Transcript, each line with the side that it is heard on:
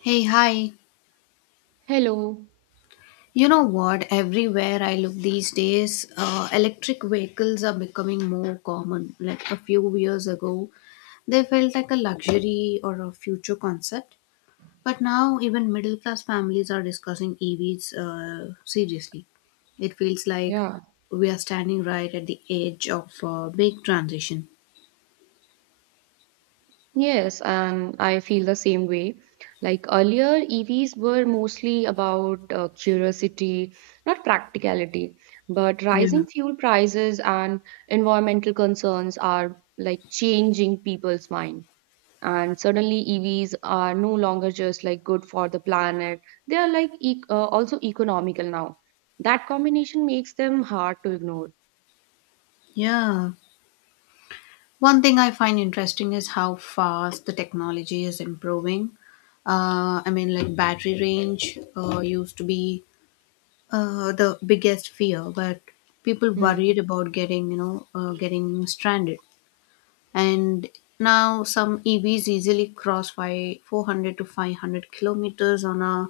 left: Hey, hi.
right: Hello.
left: You know what? Everywhere I look these days, electric vehicles are becoming more common. Like a few years ago, they felt like a luxury or a future concept. But now, even middle class families are discussing EVs seriously. It feels like
right: Yeah,
left: we are standing right at the edge of a big transition.
right: Yes, and I feel the same way. Like earlier, EVs were mostly about curiosity, not practicality. But
left: Yeah.
right: rising fuel prices and environmental concerns are like changing people's mind. And suddenly, EVs are no longer just like good for the planet. They are like e also economical now. That combination makes them hard to ignore.
left: Yeah. One thing I find interesting is how fast the technology is improving. I mean, like battery range used to be the biggest fear, but people
right: Hmm.
left: worried about getting stranded. And now some EVs easily cross by 400 to 500 kilometers on a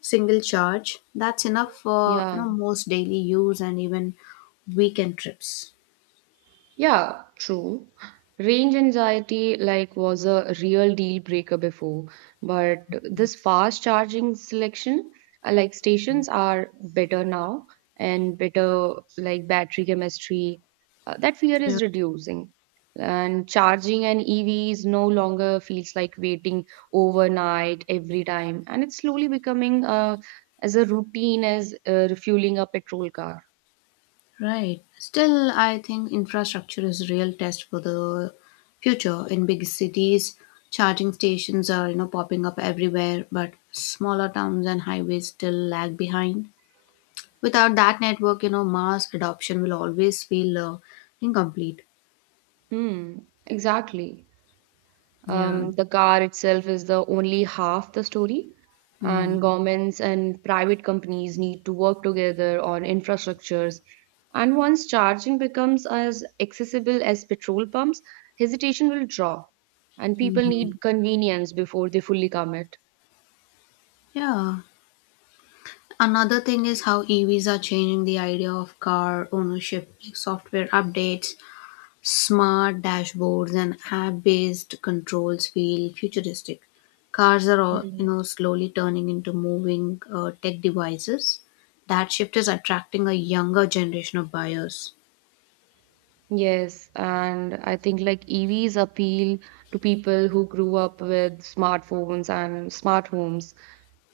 left: single charge. That's enough for
right: Yeah.
left: most daily use and even weekend trips.
right: Yeah, true. Range anxiety like was a real deal breaker before, but this fast charging selection like stations are better now and better like battery chemistry. That fear
left: Yeah.
right: is reducing. And charging an EVs no longer feels like waiting overnight every time, and it's slowly becoming as a routine as refueling a petrol car.
left: Right. Still, I think infrastructure is a real test for the future. In big cities, charging stations are popping up everywhere, but smaller towns and highways still lag behind. Without that network, mass adoption will always feel incomplete.
right: Hmm, exactly.
left: Yeah.
right: The car itself is the only half the story,
left: Mm.
right: and governments and private companies need to work together on infrastructures. And once charging becomes as accessible as petrol pumps, hesitation will drop, and people
left: Mhm.
right: need convenience before they fully commit.
left: Yeah. Another thing is how EVs are changing the idea of car ownership, like software updates. Smart dashboards and app-based controls feel futuristic. Cars are, all,
right: Mm.
left: slowly turning into moving tech devices. That shift is attracting a younger generation of buyers.
right: Yes, and I think like EVs appeal to people who grew up with smartphones and smart homes.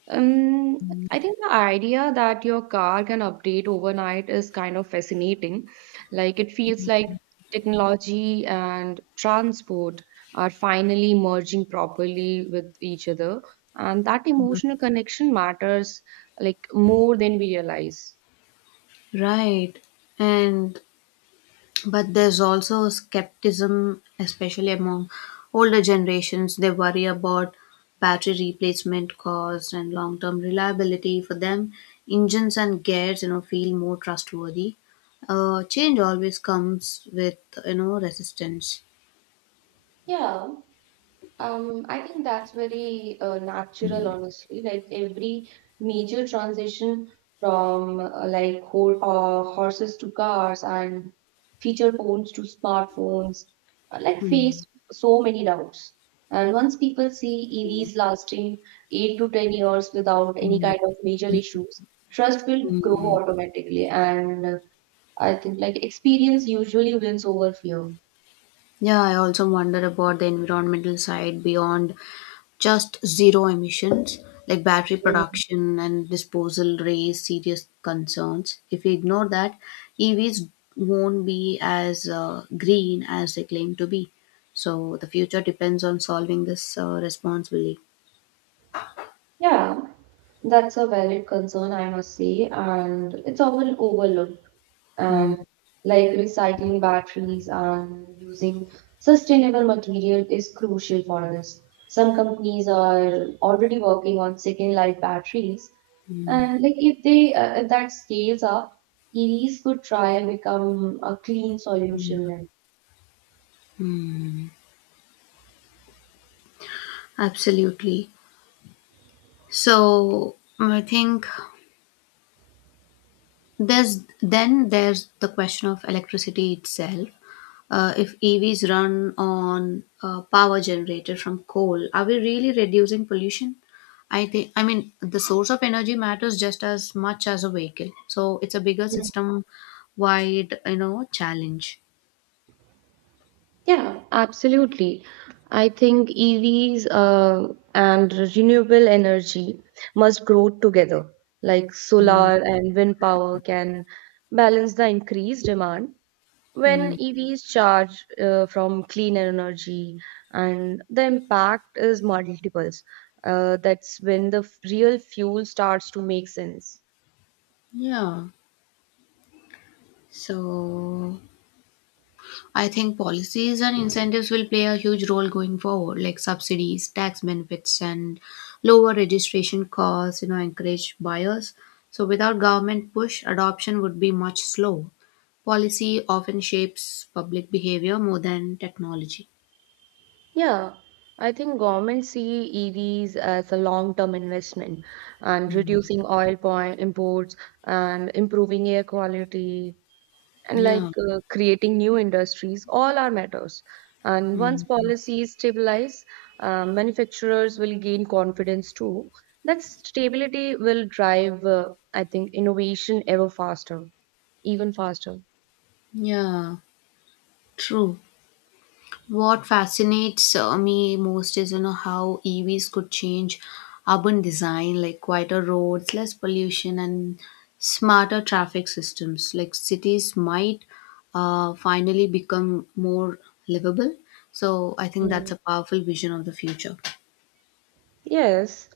right: Um, I think the idea that your car can update overnight is kind of fascinating. Like it feels like technology and transport are finally merging properly with each other, and that emotional connection matters like more than we realize.
left: Right. And but there's also a skepticism, especially among older generations. They worry about battery replacement cost and long-term reliability. For them, engines and gears, feel more trustworthy. Change always comes with resistance.
right: Yeah, I think that's very natural, honestly. Like every major transition from like ho horses to cars and feature phones to smartphones, like face
left: Hmm.
right: so many doubts. And once people see EVs lasting 8 to 10 years without any kind of major issues, trust will grow automatically. And I think like experience usually wins over fear.
left: Yeah, I also wonder about the environmental side beyond just zero emissions. Like, battery
right: Mm.
left: production and disposal raise serious concerns. If we ignore that, EVs won't be as green as they claim to be, so the future depends on solving this responsibly.
right: Yeah, that's a valid concern, I must say, and it's often overlooked.
left: Mm,
right: And like recycling batteries and using sustainable material is crucial for this. Some companies are already working on second life batteries, and if that scales up, EVs could try and become a clean solution
left: yeah.
right: then.
left: Mm, absolutely. So I think there's the question of electricity itself. If EVs run on power generated from coal, are we really reducing pollution? I think, I mean, the source of energy matters just as much as a vehicle. So it's a bigger system wide challenge.
right: Yeah, absolutely. I think EVs and renewable energy must grow together. Like
left: Mm,
right: solar and wind power can balance the increased demand when
left: mm.
right: EVs charge from clean energy, and the impact is multiples. That's when the real fuel starts to make sense.
left: Yeah. So I think policies and incentives will play a huge role going forward, like subsidies, tax benefits, and lower registration costs, encourage buyers. So without government push, adoption would be much slow. Policy often shapes public behavior more than technology.
right: Yeah, I think governments see EVs as a long-term investment and reducing oil point imports and improving air quality and like
left: Yeah,
right: creating new industries, all are matters. And once policies stabilize, manufacturers will gain confidence too. That stability will drive, innovation ever faster, even faster.
left: yeah, true. What fascinates me most is how EVs could change urban design, like quieter roads, less pollution, and smarter traffic systems. Like cities might finally become more livable. So I think that's a powerful vision of the future.
right: Yes.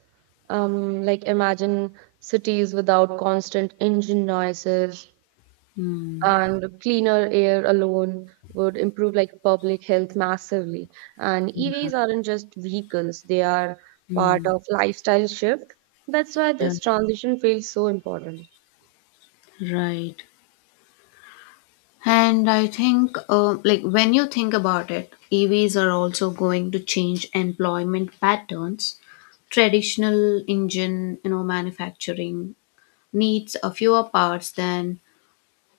right: Like imagine cities without constant engine noises
left: Hmm.
right: and cleaner air alone would improve like public health massively. And
left: Yeah.
right: EVs aren't just vehicles, they are part
left: Hmm.
right: of lifestyle shift. That's why
left: Yeah.
right: this transition feels so important.
left: Right. And I think, like, when you think about it, EVs are also going to change employment patterns. Traditional engine, manufacturing needs a fewer parts than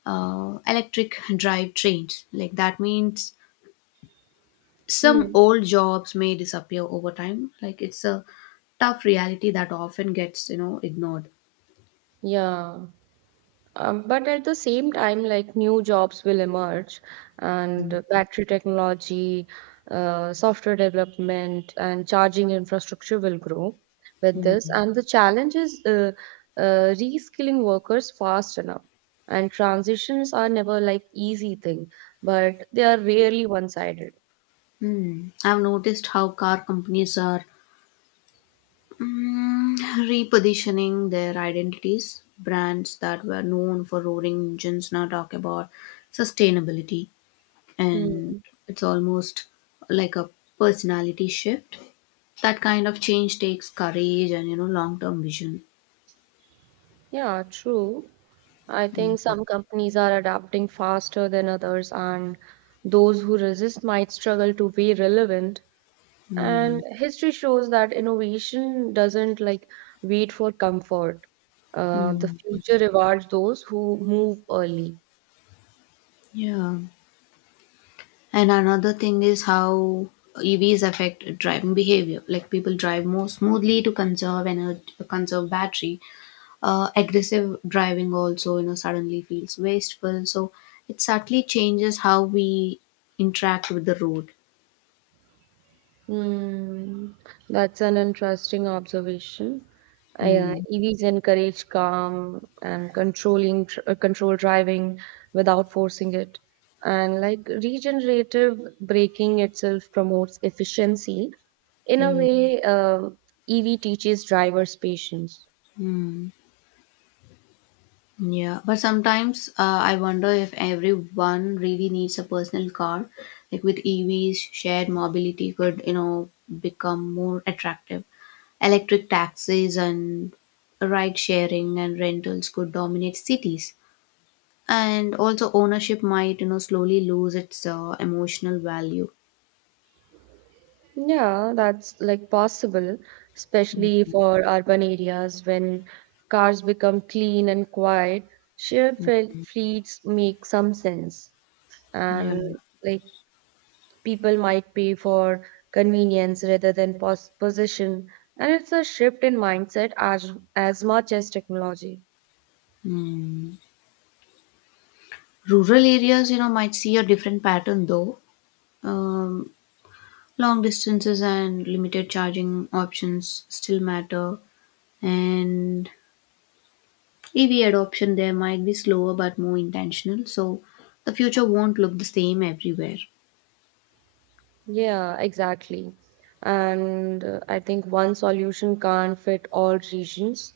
left: electric drive trains. Like that means some
right: Hmm.
left: old jobs may disappear over time. Like it's a tough reality that often gets ignored.
right: Yeah. But at the same time, like new jobs will emerge, and battery technology, software development, and charging infrastructure will grow with this. And the challenge is uh, reskilling workers fast enough. And transitions are never like easy thing, but they are rarely one-sided.
left: Hmm. I've noticed how car companies are Mm, repositioning their identities. Brands that were known for roaring engines now talk about sustainability, and
right: Hmm.
left: it's almost like a personality shift. That kind of change takes courage and long term vision.
right: Yeah, true. I think some companies are adapting faster than others, and those who resist might struggle to be relevant.
left: Mm,
right: And history shows that innovation doesn't like wait for comfort. The
left: mm,
right: future rewards those who move early.
left: yeah. And another thing is how EVs affect driving behavior. Like people drive more smoothly to conserve energy, conserve battery. Aggressive driving also, suddenly feels wasteful. So it subtly changes how we interact with the road.
right: Hmm, that's an interesting observation.
left: Hmm.
right: EVs encourage calm and controlled driving without forcing it. And like regenerative braking itself promotes efficiency. In a
left: Hmm.
right: way, EV teaches drivers patience.
left: Hmm. Yeah, but sometimes I wonder if everyone really needs a personal car. Like with EVs, shared mobility could, become more attractive. Electric taxis and ride sharing and rentals could dominate cities. And also ownership might, slowly lose its emotional value.
right: Yeah, that's like possible, especially for urban areas when cars become clean and quiet. Fleets make some sense,
left: Yeah.
right: and like people might pay for convenience rather than possession, and it's a shift in mindset as much as technology.
left: Mm. Rural areas, might see a different pattern though. Um, long distances and limited charging options still matter, and EV adoption there might be slower but more intentional. So the future won't look the same everywhere.
right: Yeah, exactly. And I think one solution can't fit all regions.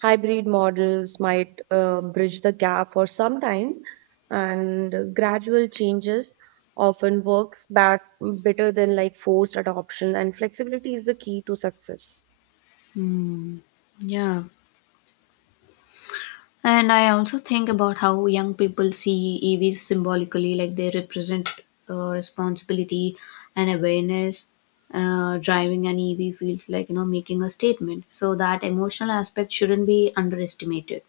right: Hybrid models might bridge the gap for some time, and gradual changes often works back better than like forced adoption, and flexibility is the key to success.
left: Hmm. Yeah. And I also think about how young people see EVs symbolically, like they represent responsibility and awareness. Driving an EV feels like making a statement, so that emotional aspect shouldn't be underestimated.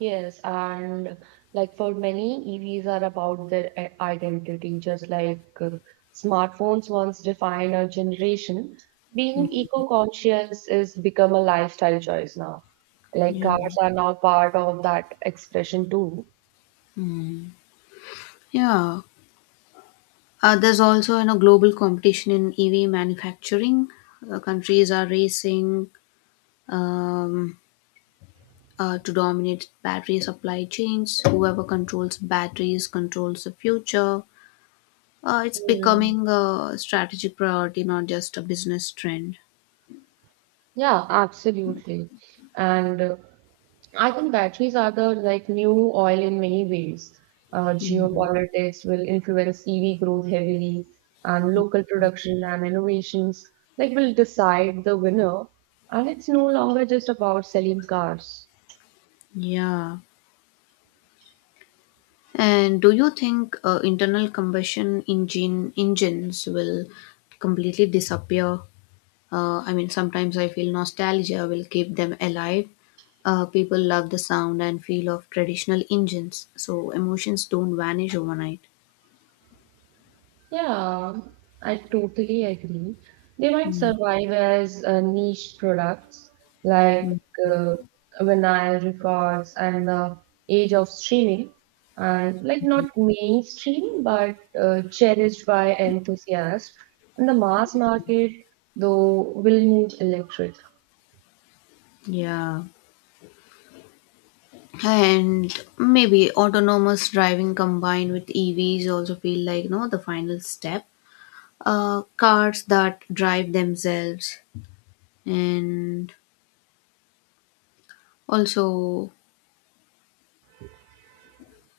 right: Yes, and like for many, EVs are about their identity, just like smartphones once defined a generation. Being eco-conscious is become a lifestyle choice now. Like
left: Yeah,
right: cars are now part of that expression too.
left: yeah. There's also global competition in EV manufacturing. Countries are racing um, to dominate battery supply chains. Whoever controls batteries controls the future. It's becoming a strategic priority, not just a business trend.
right: Yeah, absolutely. And I think batteries are the like new oil in many ways. Geopolitics will influence EV growth heavily, and local production and innovations like will decide the winner. And it's no longer just about selling cars.
left: Yeah. And do you think internal combustion engines will completely disappear? I mean, sometimes I feel nostalgia will keep them alive. People love the sound and feel of traditional engines, so emotions don't vanish overnight.
right: Yeah, I totally agree. They might survive as niche products like uh, vinyl records and the age of streaming, and like not mainstream but cherished by enthusiasts. And the mass market, though, will need electric.
left: Yeah. And maybe autonomous driving combined with EVs also feel like, no, the final step. Cars that drive themselves and also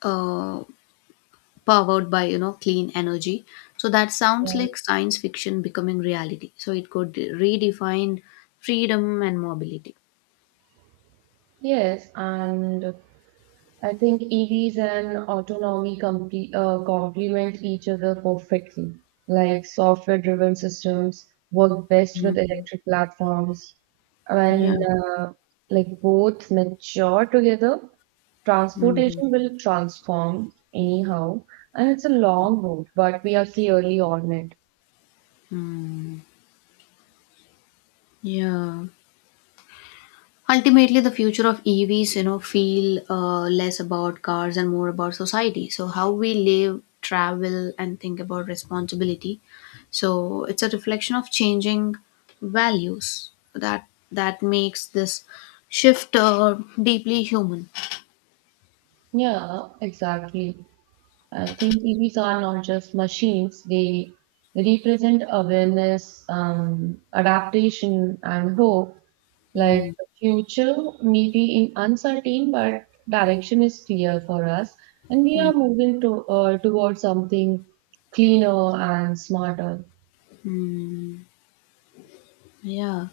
left: uh, powered by clean energy, so that sounds
right: Yeah.
left: like science fiction becoming reality, so it could redefine freedom and mobility.
right: Yes, and I think EVs and autonomy complement each other perfectly. Like software driven systems work best with electric platforms.
left: Yeah.
right: When like both mature together,
left: Mm,
right: transportation will transform anyhow. And it's a long road, but we are clearly on it.
left: mm. Yeah. Ultimately, the future of EVs, feel less about cars and more about society. So how we live, travel, and think about responsibility. So it's a reflection of changing values that makes this shift deeply human.
right: Yeah, exactly. I think TVs are not just machines, they represent awareness, adaptation, and hope. Like the future may be in uncertain, but direction is clear for us, and we are moving towards something cleaner and smarter.
left: Yeah.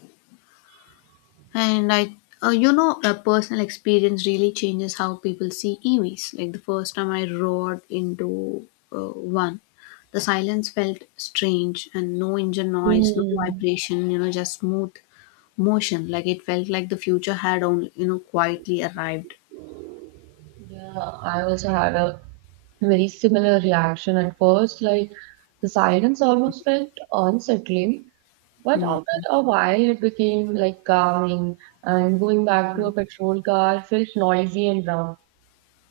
left: And a personal experience really changes how people see EVs. Like the first time I rode into one, the silence felt strange and no engine noise, no
right: Mm.
left: vibration, just smooth motion. Like it felt like the future had only, quietly arrived.
right: Yeah, I also had a very similar reaction at first. Like the silence almost felt unsettling, but after a while, it became like calming, and going back to a patrol car felt noisy and wrong.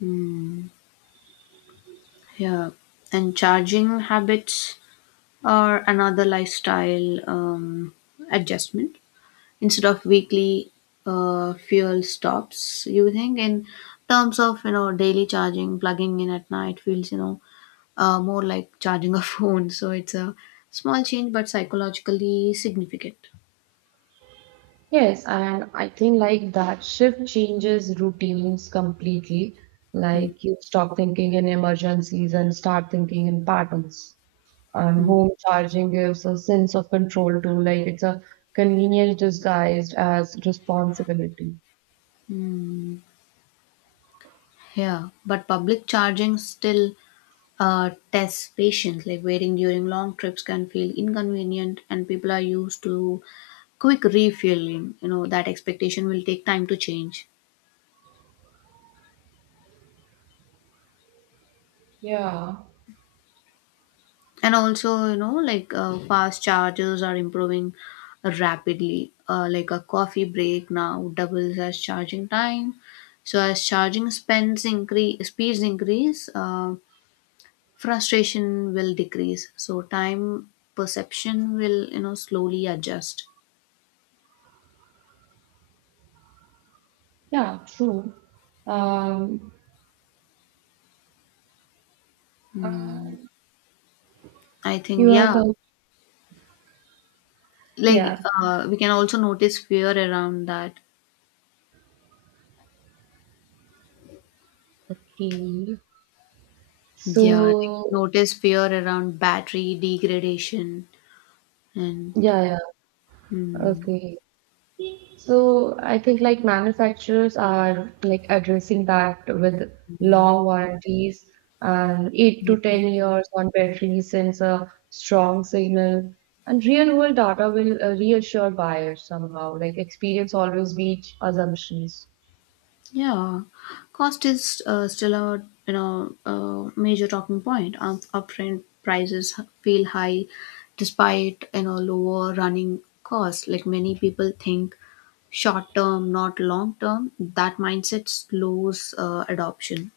left: Mm, yeah. And charging habits are another lifestyle adjustment. Instead of weekly fuel stops, you think in terms of daily charging. Plugging in at night feels more like charging a phone. So it's a small change but psychologically significant.
right: Yes, and I think like that shift changes routines completely.
left: Mm,
right: Like you stop thinking in emergencies and start thinking in patterns. And
left: mm,
right: home charging gives a sense of control too. Like it's a convenience disguised as responsibility.
left: mm. Yeah, but public charging still tests patience. Like, waiting during long trips can feel inconvenient, and people are used to quick refueling. That expectation will take time to change.
right: Yeah.
left: And also like fast chargers are improving rapidly. Like a coffee break now doubles as charging time. So as charging spends increase, speeds increase frustration will decrease. So time perception will slowly adjust.
right: Yeah, true. Um, uh,
left: Mm, I think
right: you are,
left: yeah,
right: com-
left: like
right: yeah.
left: we can also notice fear around that.
right: Okay.
left: Yeah, like
right: So,
left: notice fear around battery degradation. And
right: yeah, yeah.
left: mm,
right: Okay. So, I think like manufacturers are like addressing that with long warranties and 8
left: yeah.
right: to 10 years on battery sends a strong signal. And real world data will reassure buyers somehow. Like, experience always beats assumptions.
left: Yeah, cost is still a you know a major talking point. Upfront prices feel high, despite lower running costs. Like many people think short term, not long term. That mindset slows adoption.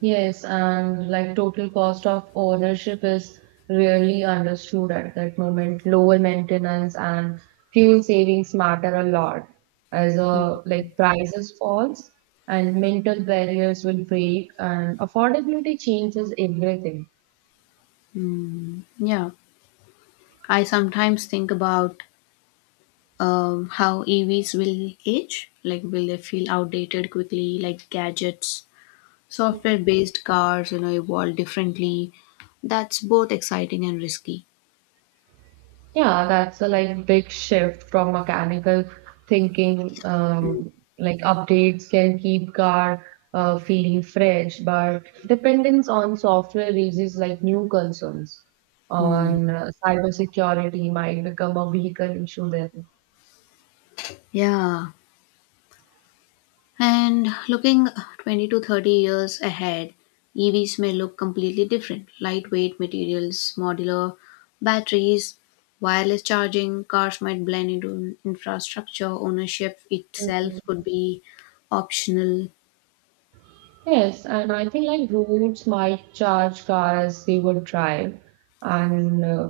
right: Yes, and like total cost of ownership is really understood at that moment. Lower maintenance and fuel savings matter a lot as like prices falls and mental barriers will break and affordability changes everything.
left: Yeah, I sometimes think about how EVs will age. Like, will they feel outdated quickly, like gadgets? Software based cars, evolve differently. That's both exciting and risky.
right: Yeah, that's a like big shift from mechanical thinking. Like updates can keep car feeling fresh, but dependence on software raises like new concerns
left: Mm.
right: on cybersecurity might become a vehicle issue then.
left: Yeah. And looking 20 to 30 years ahead, EVs may look completely different. Lightweight materials, modular batteries, wireless charging, cars might blend into infrastructure, ownership itself could be optional.
right: Yes, and I think like roads might charge cars they would drive, and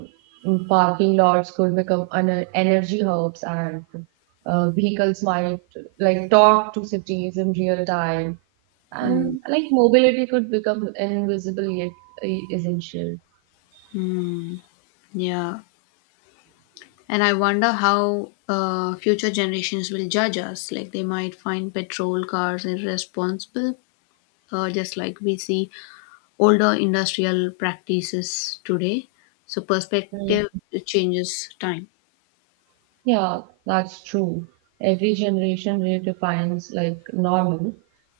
right: parking lots could become an energy hubs, and vehicles might like talk to cities in real time,
left: Mm,
right: and like mobility could become invisible yet uh, essential.
left: yeah. And I wonder how future generations will judge us. Like they might find petrol cars irresponsible, just like we see older industrial practices today. So perspective changes time.
right: Yeah, that's true. Every generation redefines like normal.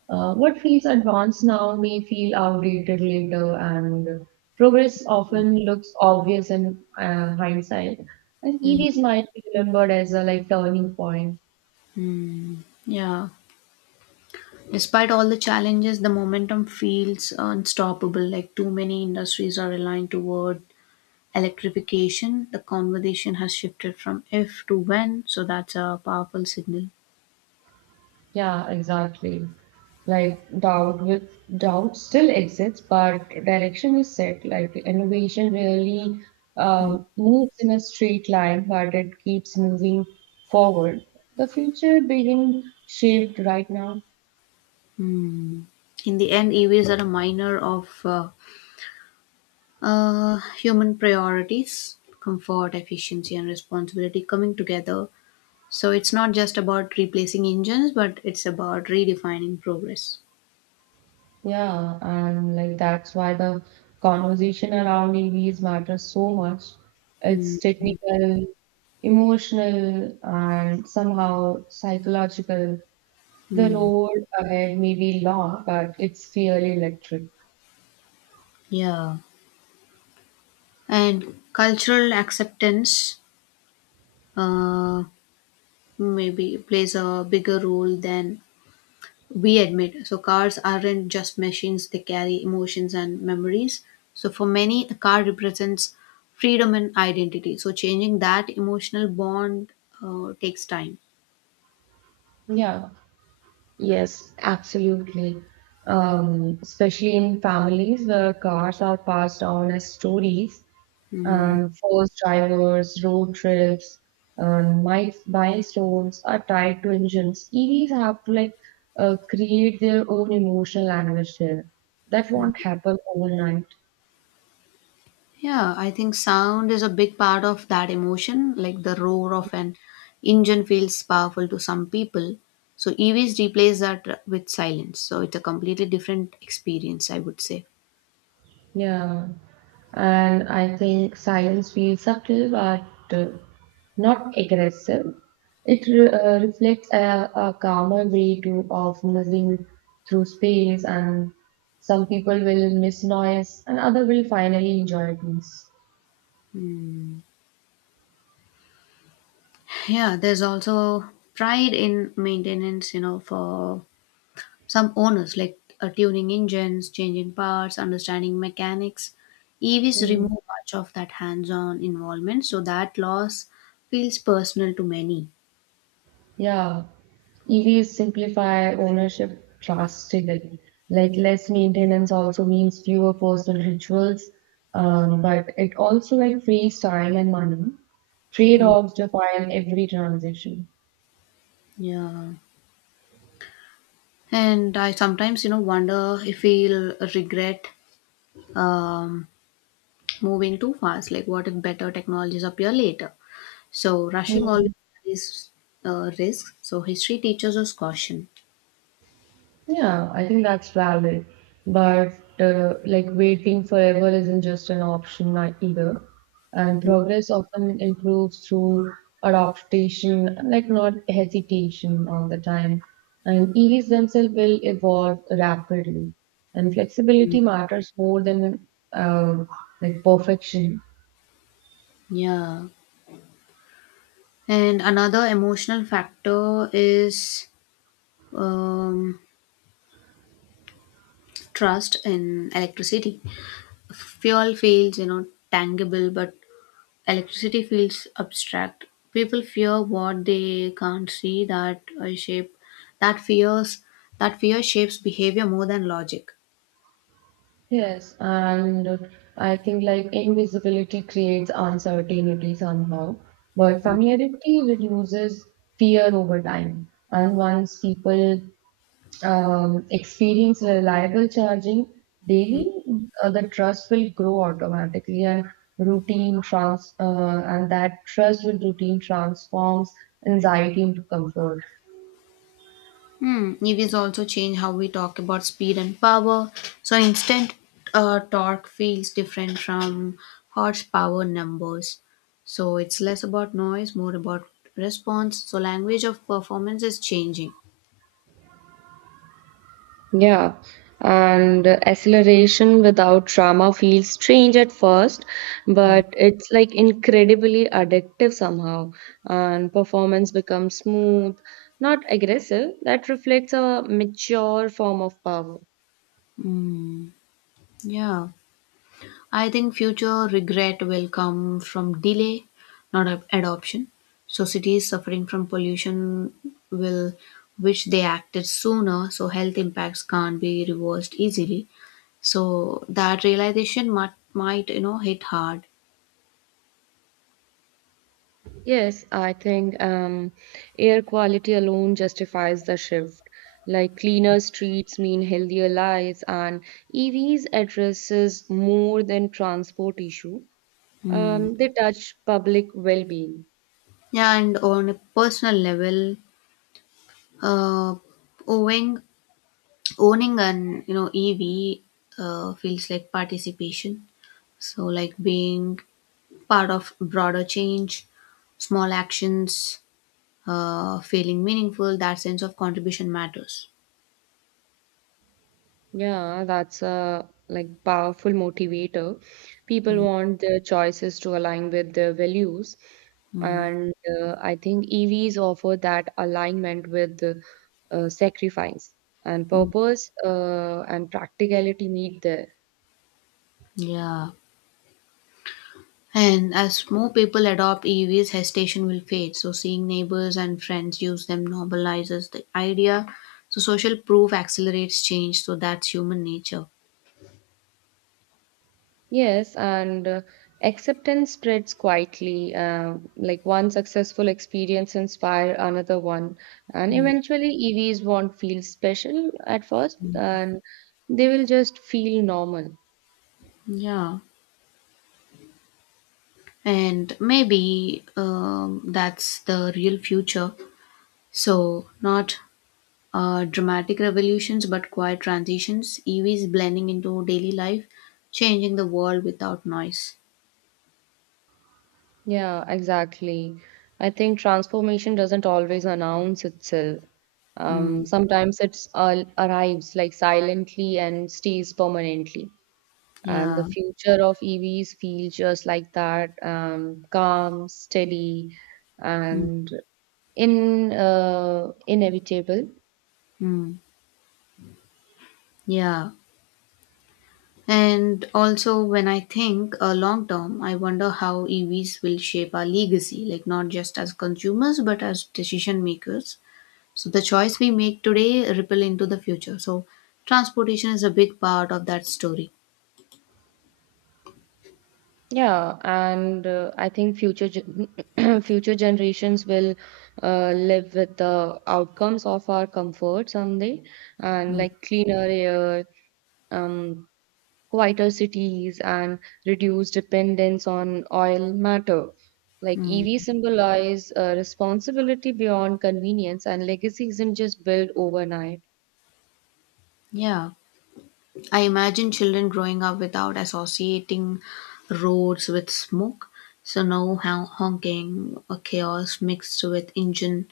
right: What feels advanced now may feel outdated later, and progress often looks obvious in hindsight. And EVs
left: Mm.
right: might be remembered as a like turning point.
left: Yeah. Despite all the challenges, the momentum feels unstoppable. Like too many industries are aligned toward electrification. The conversation has shifted from if to when. So that's a powerful signal.
right: Yeah, exactly. Like doubt still exists, but direction is set. Like innovation really moves in a straight line, but it keeps moving forward. The future being shaped right now.
left: Hmm. In the end, EVs are a miner of human priorities, comfort, efficiency, and responsibility coming together. So it's not just about replacing engines, but it's about redefining progress.
right: Yeah, and like that's why the conversation around EVs matters so much. It's technical, emotional, and somehow psychological. The road ahead may be long, but it's clearly electric.
left: Yeah. And cultural acceptance uh, maybe plays a bigger role than we admit. So cars aren't just machines, they carry emotions and memories. So for many, a car represents freedom and identity. So changing that emotional bond takes time.
right: Yeah, yes, absolutely. Especially in families where cars are passed down as stories, first drivers, road trips, milestones are tied to engines. EVs have to like create their own emotional language there. That won't happen overnight.
left: Yeah, I think sound is a big part of that emotion. Like the roar of an engine feels powerful to some people. So EVs replace that with silence. So it's a completely different experience, I would say.
right: Yeah. And I think silence feels subtle but uh, not aggressive. It reflects a calmer way of moving through space, and some people will miss noise, and other will finally enjoy peace.
left: Yeah, there's also pride in maintenance, for some owners, like tuning engines, changing parts, understanding mechanics. EVs
right: Hmm.
left: remove much of that hands-on involvement, so that loss feels personal to many.
right: Yeah, EVs simplify ownership drastically. Like less maintenance also means fewer personal rituals, but it also like frees time and money.
left: Mm,
right: Trade-offs define every transition.
left: yeah. And I sometimes wonder if we'll regret um, moving too fast. Like what if better technologies appear later? So rushing always carries risks. So history teaches us caution.
right: Yeah, I think that's valid. But like waiting forever isn't just an option either. And progress often improves through adaptation, like not hesitation all the time. And EVs themselves will evolve rapidly. And flexibility matters more than like perfection.
left: Yeah. And another emotional factor is um, trust in electricity. Fuel feels, tangible, but electricity feels abstract. People fear what they can't see. That fears, that fear shapes behavior more than logic.
right: Yes, and I think like invisibility creates uncertainty somehow, but familiarity reduces fear over time. And once people experience reliable charging daily, the trust will grow automatically, and routine trans and that trust with routine transforms anxiety into comfort.
left: Hmm. EVs also change how we talk about speed and power. So instant torque feels different from horsepower numbers. So it's less about noise, more about response. So language of performance is changing.
right: Yeah, and acceleration without trauma feels strange at first, but it's like incredibly addictive somehow, and performance becomes smooth, not aggressive. That reflects a mature form of power.
left: Mm, yeah, I think future regret will come from delay, not adoption. So cities suffering from pollution will wish they acted sooner, so health impacts can't be reversed easily. So that realization might hit hard.
right: Yes, I think air quality alone justifies the shift. Like cleaner streets mean healthier lives, and EVs addresses more than transport issue.
left: Mm.
right: They touch public well-being.
left: Yeah, and on a personal level, uh, owning owning an EV feels like participation. So like being part of broader change, small actions, feeling meaningful, that sense of contribution matters.
right: Yeah, that's a like powerful motivator. People want their choices to align with their values,
left: Mm,
right: and I think EVs offer that alignment with sacrifice and
left: mm,
right: purpose and practicality meet there.
left: yeah. And as more people adopt EVs, hesitation will fade. So, seeing neighbors and friends use them normalizes the idea. So, social proof accelerates change. So, that's human nature.
right: Yes, and acceptance spreads quietly. Like one successful experience inspire another one, and
left: Mm,
right: eventually EVs won't feel special at first, and they will just feel normal.
left: yeah. And maybe that's the real future. So, not dramatic revolutions but quiet transitions, EVs blending into daily life, changing the world without noise.
right: Yeah, exactly. I think transformation doesn't always announce itself.
left: Mm,
right: Sometimes it's all arrives like silently and stays permanently. And the
left: yeah.
right: future of EVs feels just like that, calm, steady,
left: Mm,
right: and in inevitable.
left: mm, yeah. And also, when I think long term, I wonder how EVs will shape our legacy, like not just as consumers, but as decision makers. So, the choice we make today ripple into the future. So, transportation is a big part of that story.
right: Yeah, and I think future gen future generations will live with the outcomes of our comfort someday, and
left: Mm,
right: like cleaner air, um, quieter cities and reduce dependence on oil matter. Like EV
left: mm,
right: symbolize a responsibility beyond convenience, and legacy isn't just built overnight.
left: yeah. I imagine children growing up without associating roads with smoke. So no honking or chaos mixed with engine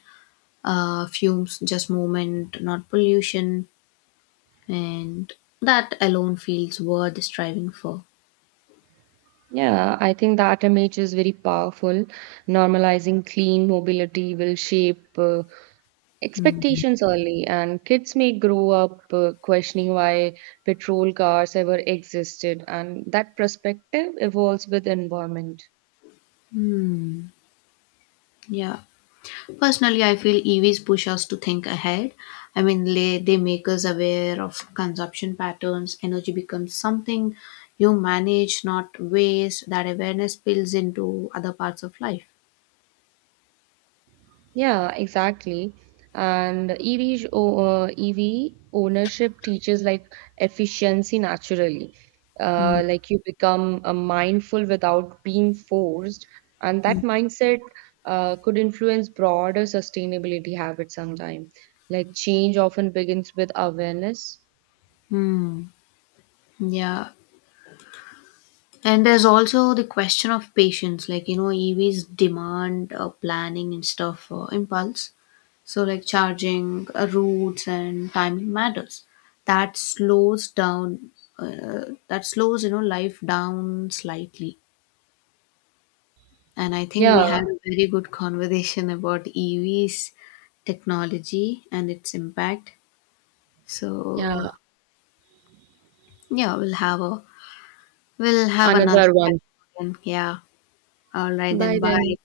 left: fumes, just movement, not pollution. And that alone feels worth striving for.
right: Yeah, I think that image is very powerful. Normalizing clean mobility will shape
left: Hmm.
right: expectations early, and kids may grow up questioning why petrol cars ever existed, and that perspective evolves with environment.
left: Hmm. Yeah. Personally, I feel EVs push us to think ahead. I mean, they make us aware of consumption patterns. Energy becomes something you manage, not waste. That awareness spills into other parts of life.
right: Yeah, exactly. And EV ownership teaches like efficiency naturally.
left: Mm.
right: Like you become mindful without being forced, and that mindset could influence broader sustainability habits sometime. Like change often begins with awareness.
left: Hmm. Yeah. And there's also the question of patience, like EVs demand planning instead of impulse. So, like charging routes and timing matters. That slows down, that slows life down slightly. And I think we
right: Yeah,
left: had a very good conversation about EVs, technology, and its impact. So
right: yeah,
left: yeah, we'll have another
right: another one.
left: one. Yeah. All right then.
right: Bye then.
left: Bye.